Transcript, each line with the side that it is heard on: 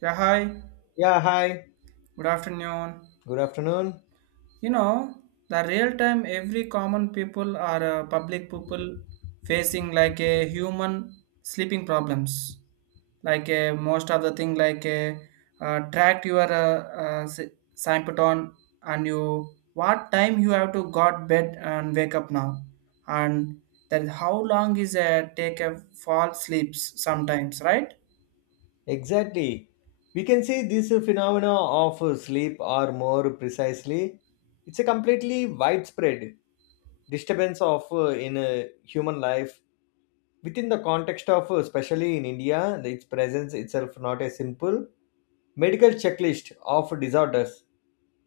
right: Yeah, hi.
left: Yeah, hi.
right: Good afternoon.
left: Good afternoon.
right: You know, the real time every common people or public people facing like a human sleeping problems. Like a most of the thing like a track your symptom and you what time you have to got bed and wake up now and then how long is a take a fall sleeps sometimes, right?
left: Exactly. We can see this phenomena of sleep, or more precisely, it's a completely widespread disturbance of in human life within the context of especially in India. Its presence itself not a simple medical checklist of disorders,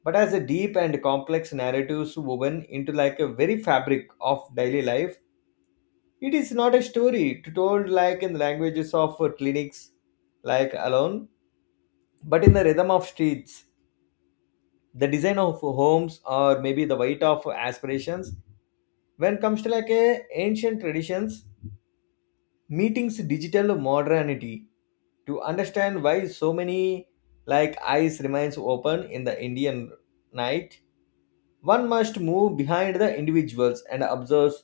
left: but as a deep and complex narratives woven into like a very fabric of daily life. It is not a story to told like in the languages of clinics, like alone, but in the rhythm of streets, the design of homes, or maybe the weight of aspirations. When comes to like a ancient traditions, meetings digital modernity to understand why so many like eyes remains open in the Indian night, one must move behind the individuals and observes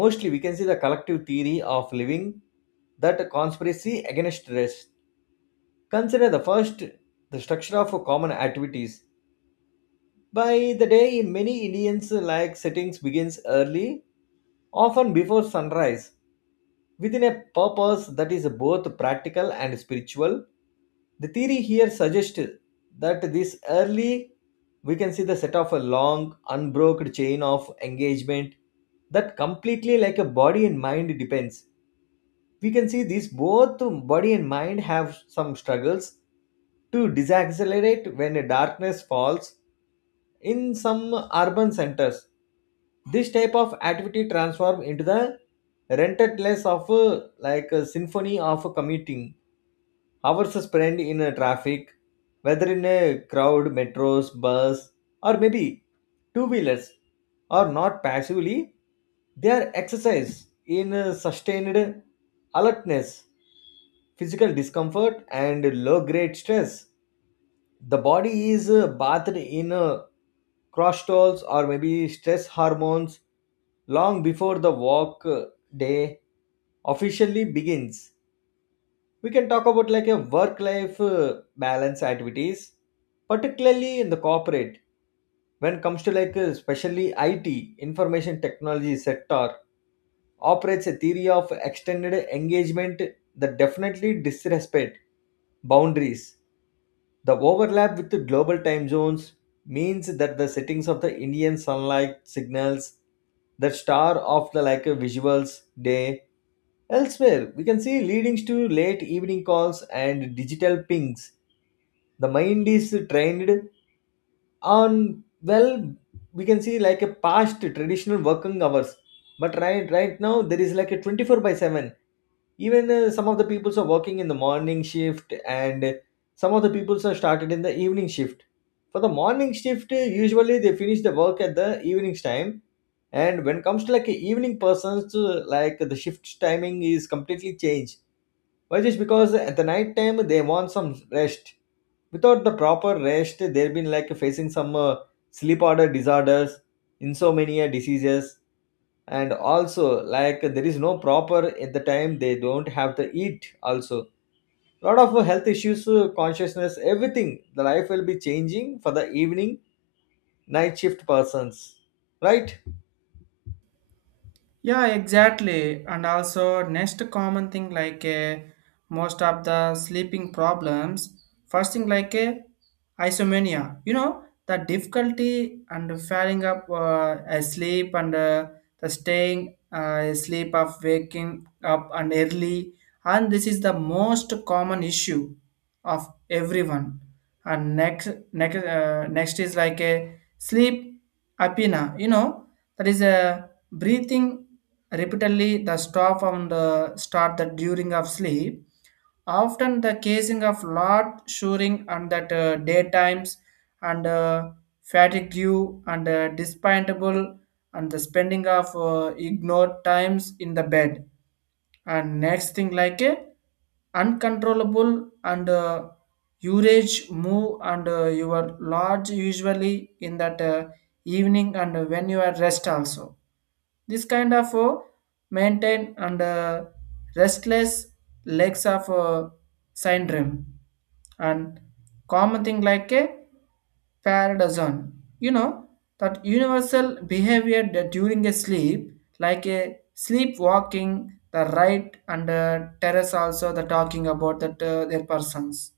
left: mostly. We can see the collective theory of living that conspiracy against rest. Consider the first the structure of common activities. By the day, many Indians like settings begins early, often before sunrise within a purpose that is both practical and spiritual. The theory here suggests that this early we can see the set of a long unbroken chain of engagement that completely like a body and mind depends. We can see these both body and mind have some struggles to decelerate when a darkness falls in some urban centers. This type of activity transform into the rented of a, like a symphony of commuting hours spent in a traffic, whether in a crowd metros bus or maybe two wheelers or not passively. They are exercise in a sustained alertness, physical discomfort and low grade stress. The body is bathed in cortisols or maybe stress hormones long before the work day officially begins. We can talk about like a work life balance activities, particularly in the corporate. When it comes to like especially it information technology sector, operates a theory of extended engagement that definitely disrespect boundaries. The overlap with the global time zones means that the settings of the Indian sunlight signals the star of the like a visuals day. Elsewhere, we can see leadings to late evening calls and digital pings. The mind is trained on well, we can see like a past traditional working hours, but right now there is like a 24 by 7. Even some of the peoples are working in the morning shift and some of the peoples are started in the evening shift. For the morning shift usually they finish the work at the evening time, and when it comes to like a evening persons, like the shift timing is completely changed. Why? Just because at the night time they want some rest. Without the proper rest they've been like facing some sleep order disorders, insomnia diseases, and also like there is no proper at the time they don't have to eat also. Lot of health issues, consciousness, everything the life will be changing for the evening night shift persons, right?
right: Yeah, exactly. And also, next common thing like most of the sleeping problems, first thing like isomania, you know, the difficulty and falling up asleep and the staying asleep of waking up and early. And this is the most common issue of everyone. And next is like a sleep apnea, you know, that is a breathing repeatedly the stop and the start that during of sleep, often the casing of lot shoring and that daytimes and fatigue and despintable and the spending of ignored times in the bed, and next thing like a uncontrollable and urge move and your lodge usually in that evening, and when you are rest also, this kind of maintain and restless legs of syndrome, and common thing like a paradoxon. You know that universal behavior that during a sleep, like a sleepwalking, the right and terrace also the talking about that their persons,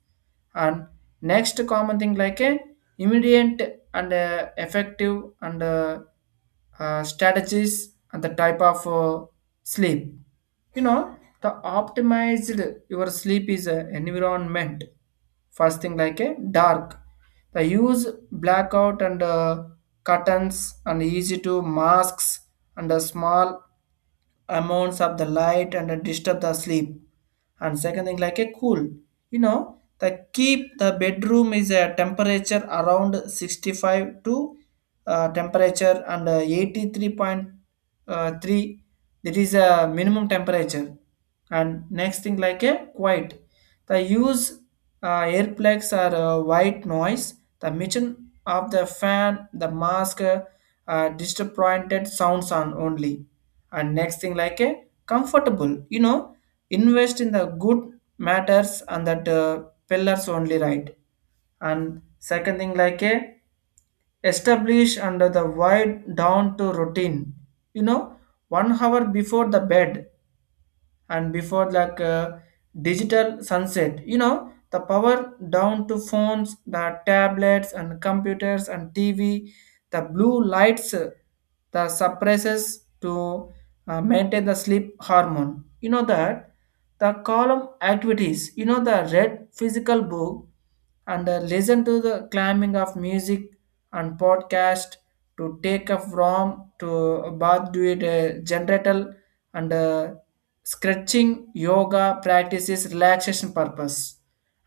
right: and next common thing like a immediate and effective and strategies and the type of sleep, you know, the optimized your sleep is a environment. First thing like a dark, the use blackout and curtains and easy to masks, and a small amounts of the light and disturb the sleep. And second thing like a cool, you know, the keep the bedroom is a temperature around 65 to temperature and 83.3, that is a minimum temperature. And next thing like a quiet, the use earplugs or white noise, the mission of the fan, the mask disappointed sounds on only. And next thing like a comfortable, you know, invest in the good matters and that pillars only, right? And second thing like a establish under the wide down to routine, you know, 1 hour before the bed, and before like digital sunset, you know, the power down to phones, the tablets and computers and TV. The blue lights the suppresses to maintain the sleep hormone, you know, that the column activities, you know, the read physical book and listen to the climbing of music and podcast, to take a from to about do it generator, and stretching yoga practices relaxation purpose.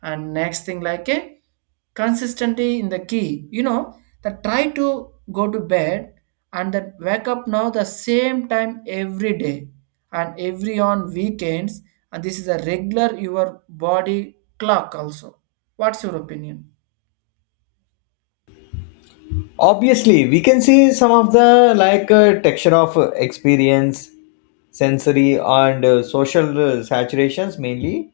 right: And next thing like a consistency in the key, you know, that try to go to bed and that wake up now the same time every day and every on weekends, and this is a regular your body clock also. What's your opinion?
left: Obviously we can see some of the like texture of experience, sensory and social saturations mainly.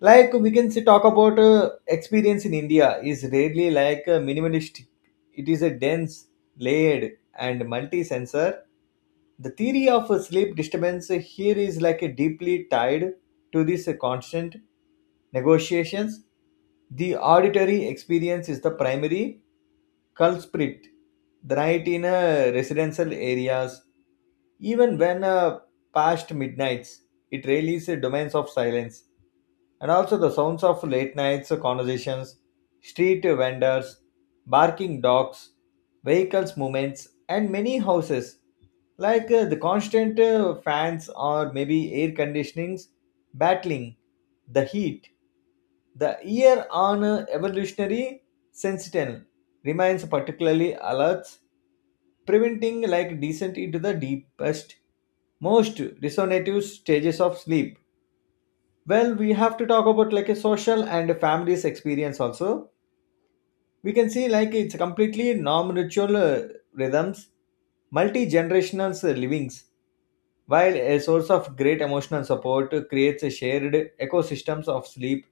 left: Like we can see talk about experience in India is rarely like minimalist. It is a dense, layered, and multi-sensor. The theory of a sleep disturbance here is like a deeply tied to this constant negotiations. The auditory experience is the primary culprit. The night in residential areas, even when past midnights, it rarely is a domains of silence, and also the sounds of late nights conversations, street vendors, barking dogs, vehicles movements, and many houses like the constant fans or maybe air conditionings battling the heat. The ear on evolutionary sentinel remains particularly alert, preventing like descent into the deepest, most resonative stages of sleep. Well, we have to talk about like a social and a family's experience also. We can see like it's completely non-ritual rhythms, multi-generational livings, while a source of great emotional support creates a shared ecosystems of sleep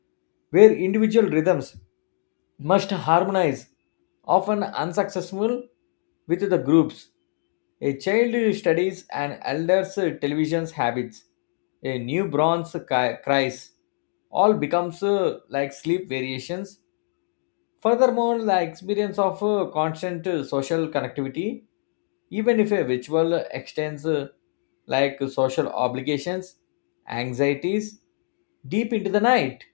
left: where individual rhythms must harmonize, often unsuccessful with the groups. A child studies an elder's television's habits. A new bronze cries. All becomes like sleep variations. Furthermore, the experience of constant social connectivity, even if a ritual extends like social obligations, anxieties, deep into the night.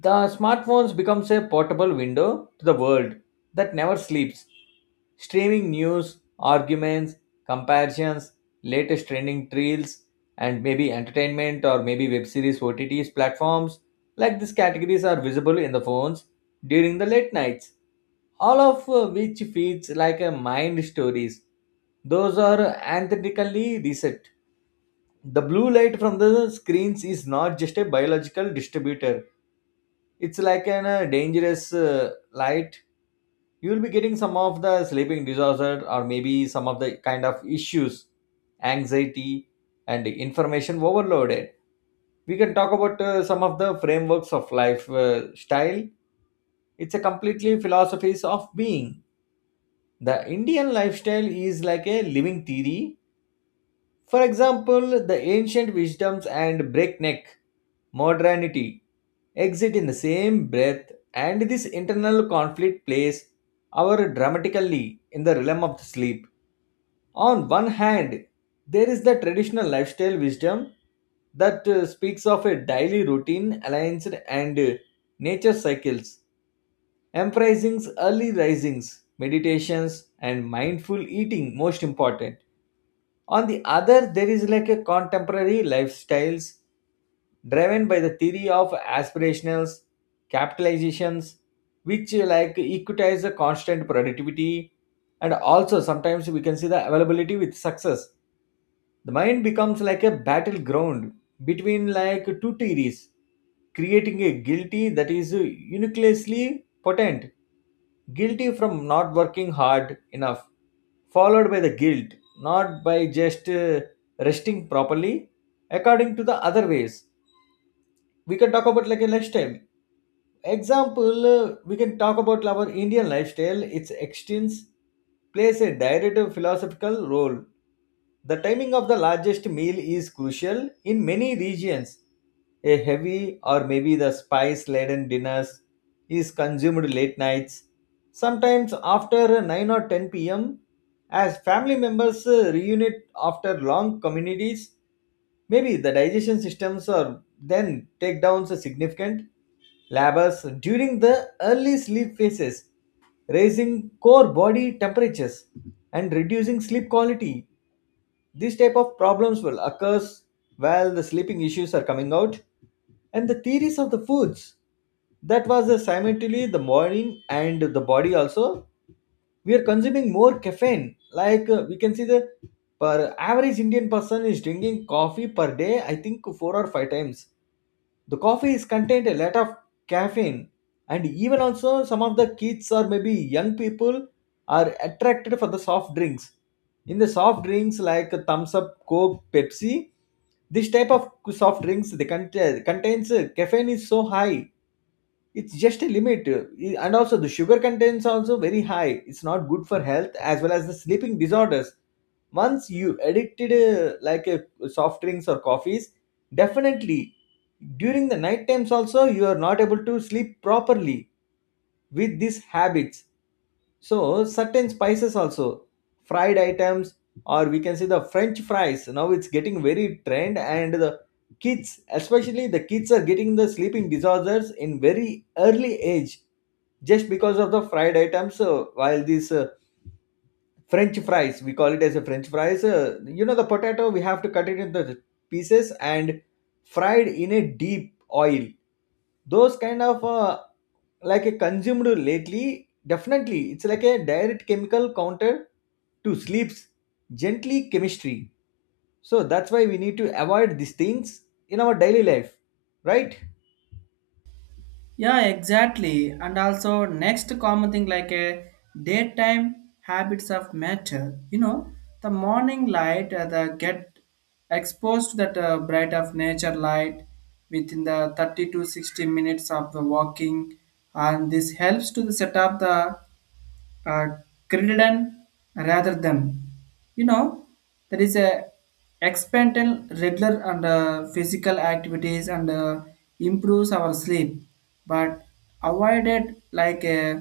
left: The smartphones becomes a portable window to the world that never sleeps. Streaming news, arguments, comparisons, latest trending trails, and maybe entertainment or maybe web series OTTs platforms, like these categories are visible in the phones during the late nights. All of which feeds like a mind stories. Those are antithetically reset. The blue light from the screens is not just a biological distributor, it's like an dangerous light. You will be getting some of the sleeping disorder or maybe some of the kind of issues, anxiety and information overloaded. We can talk about some of the frameworks of life style. It's a completely philosophies of being. The Indian lifestyle is like a living theory. For example, the ancient wisdoms and breakneck modernity exist in the same breath, and this internal conflict plays our dramatically in the realm of sleep. On one hand, there is the traditional lifestyle wisdom that speaks of a daily routine, alliance, and nature cycles, emphasizing early risings, meditations, and mindful eating, most important. On the other there is like a contemporary lifestyles driven by the theory of aspirationals capitalizations which like equitize the constant productivity, and also sometimes we can see the availability with success. The mind becomes like a battleground between like two theories, creating a guilty that is uniquely potent, guilty from not working hard enough, followed by the guilt not by just resting properly according to the other ways. We can talk about like a lifestyle example. We can talk about our Indian lifestyle. Its extents plays a direct philosophical role. The timing of the largest meal is crucial in many regions. A heavy or maybe the spice laden dinners is consumed late nights, sometimes after 9 or 10 p.m. as family members reunite after long communities. Maybe the digestion systems are then takedowns are significant labors during the early sleep phases, raising core body temperatures and reducing sleep quality. These type of problems will occur while the sleeping issues are coming out. And the theories of the foods, that was the simultaneously the morning and the body also, we are consuming more caffeine. Like we can see the per average Indian person is drinking coffee per day, I think four or five times. The coffee is contained a lot of caffeine, and even also some of the kids or maybe young people are attracted for the soft drinks. In the soft drinks like Thumbs Up, Coke, Pepsi, this type of soft drinks they contains caffeine is so high. It's just a limit, and also the sugar contents also very high. It's not good for health as well as the sleeping disorders. Once you addicted soft drinks or coffees, definitely during the night times also you are not able to sleep properly with these habits. So certain spices also, fried items, or we can say the French fries. Now it's getting very trend, and the kids, especially the kids, are getting the sleeping disorders in very early age just because of the fried items. While these French fries, we call it as a French fries. You know the potato, we have to cut it into pieces and fried in a deep oil. Those kind of like a consumed lately, definitely it's like a direct chemical counter to sleep's gently chemistry. So that's why we need to avoid these things in our daily life, right?
right: Yeah, exactly. And also, next common thing like a daytime habits of matter. You know, the morning light the get exposed to that bright of nature light within the 30 to 60 minutes of the walking, and this helps to the set up the uh, Crittenden rather than. You know, there is a expandal regular and physical activities and improves our sleep, but avoided like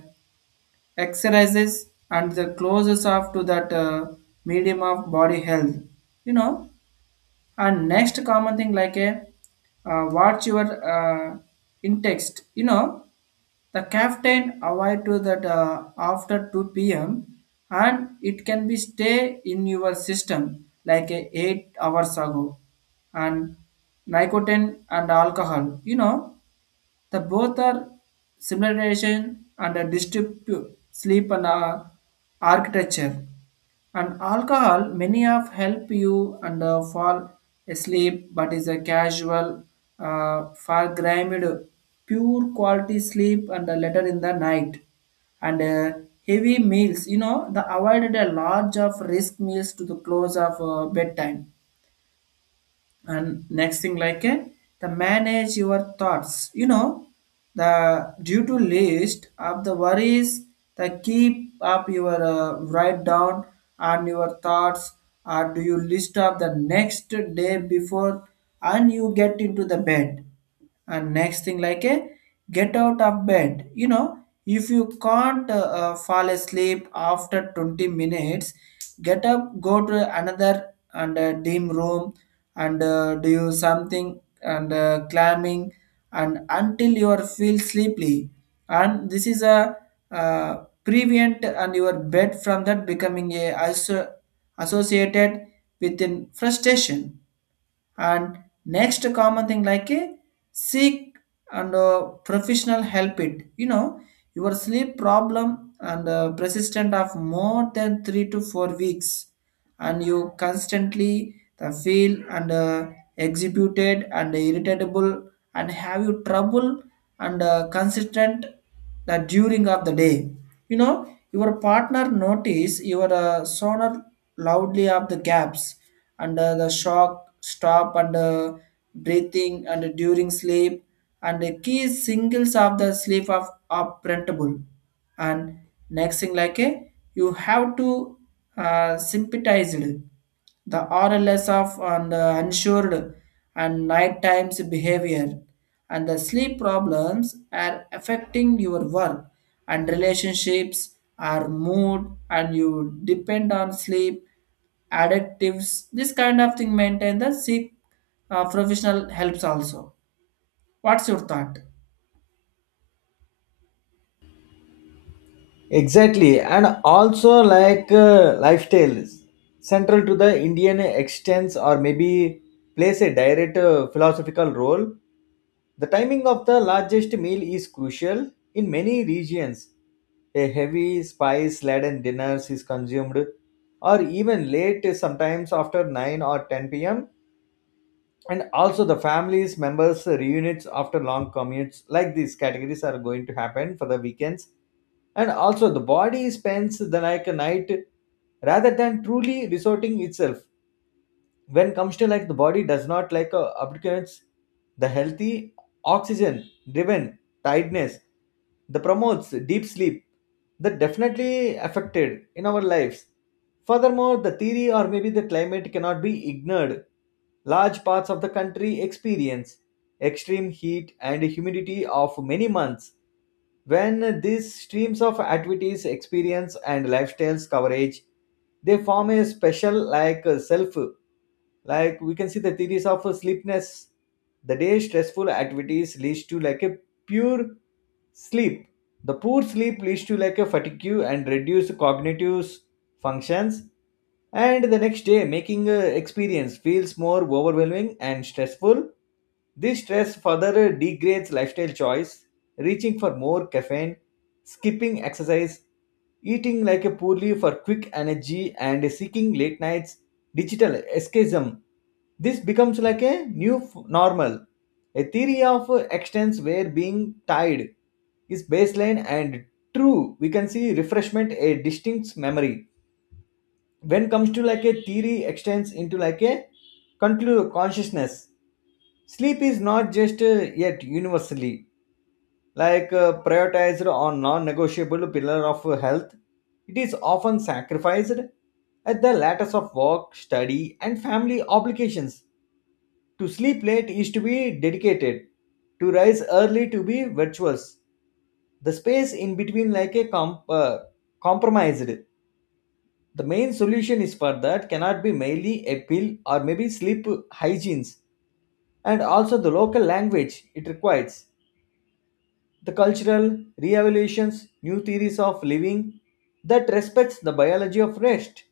right: exercises and the closest off to that medium of body health. You know, and next common thing like a what's your in text, you know, the captain avoid to that after 2 p.m and it can be stay in your system like a 8 hours ago, and nicotine and alcohol, you know, the both are simulation and a distribute sleep and architecture. And alcohol, many of help you and fall asleep, but is a casual, forgrimed, pure quality sleep and later in the night. And heavy meals, you know, the avoided a large of risk meals to the close of bedtime, and next thing like the manage your thoughts, you know, the due to list of the worries, the keep up your write down on your thoughts or do you list up the next day before and you get into the bed, and next thing like a get out of bed, you know, if you can't fall asleep after 20 minutes, get up, go to another and dim room, and do something and climbing, and until you are feel sleepy. And this is a uh, prevent and your bed from that becoming a associated with an frustration, and next common thing like a seek and professional help it, you know, your sleep problem and persistent of more than 3 to 4 weeks, and you constantly the feel and executed and irritable, and have you trouble and consistent that during of the day, you know, your partner notice your sonar loudly of the gaps and the shock stop and breathing and during sleep, and the key singles of the sleep of are printable, and next thing like a you have to sympathize it the RLS of and unsure and night times behavior, and the sleep problems are affecting your work and relationships or mood, and you depend on sleep addictives, this kind of thing maintain the seek professional helps also. What's your thought?
left: Exactly, and also like lifestyle central to the Indian extents or maybe plays a direct philosophical role. The timing of the largest meal is crucial in many regions. A heavy, spice laden dinner is consumed, or even late, sometimes after 9 or 10 pm. And also, the families members reunites after long commutes. Like these categories are going to happen for the weekends. And also, the body spends the like a night rather than truly resorting itself. When comes to like the body does not like abdicates the healthy oxygen driven tiredness that promotes deep sleep, that definitely affected in our lives. Furthermore, the theory or maybe the climate cannot be ignored. Large parts of the country experience extreme heat and humidity of many months. When these streams of activities, experience, and lifestyles coverage, they form a special like self. Like we can see the theories of sleepness. The day stressful activities leads to like a pure sleep. The poor sleep leads to like a fatigue and reduced cognitive functions, and the next day, making experience feels more overwhelming and stressful. This stress further degrades lifestyle choice, reaching for more caffeine, skipping exercise, eating like a poorly for quick energy, and seeking late nights, digital escapism. This becomes like a new normal. A theory of extents where being tied is baseline and true. We can see refreshment a distinct memory when comes to like a theory extends into like a conclude consciousness. Sleep is not just yet universally like prioritized or non-negotiable pillar of health. It is often sacrificed at the lattice of work study and family obligations. To sleep late is to be dedicated, to rise early to be virtuous. The space in between like a compromised. The main solution is for that cannot be mainly appeal or maybe sleep hygienes, and also the local language it requires the cultural re-evaluations, new theories of living that respects the biology of rest.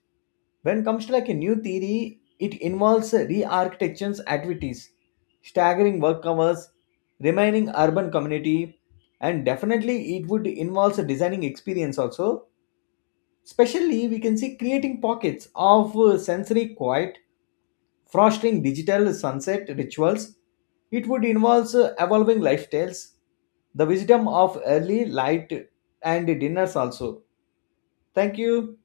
left: When comes to like a new theory it involves re-architectures activities, staggering work hours, remaining urban community, and definitely it would involve designing experience also. Especially, we can see creating pockets of sensory quiet, fostering digital sunset rituals. It would involve evolving lifestyles, the wisdom of early light and dinners also. Thank you.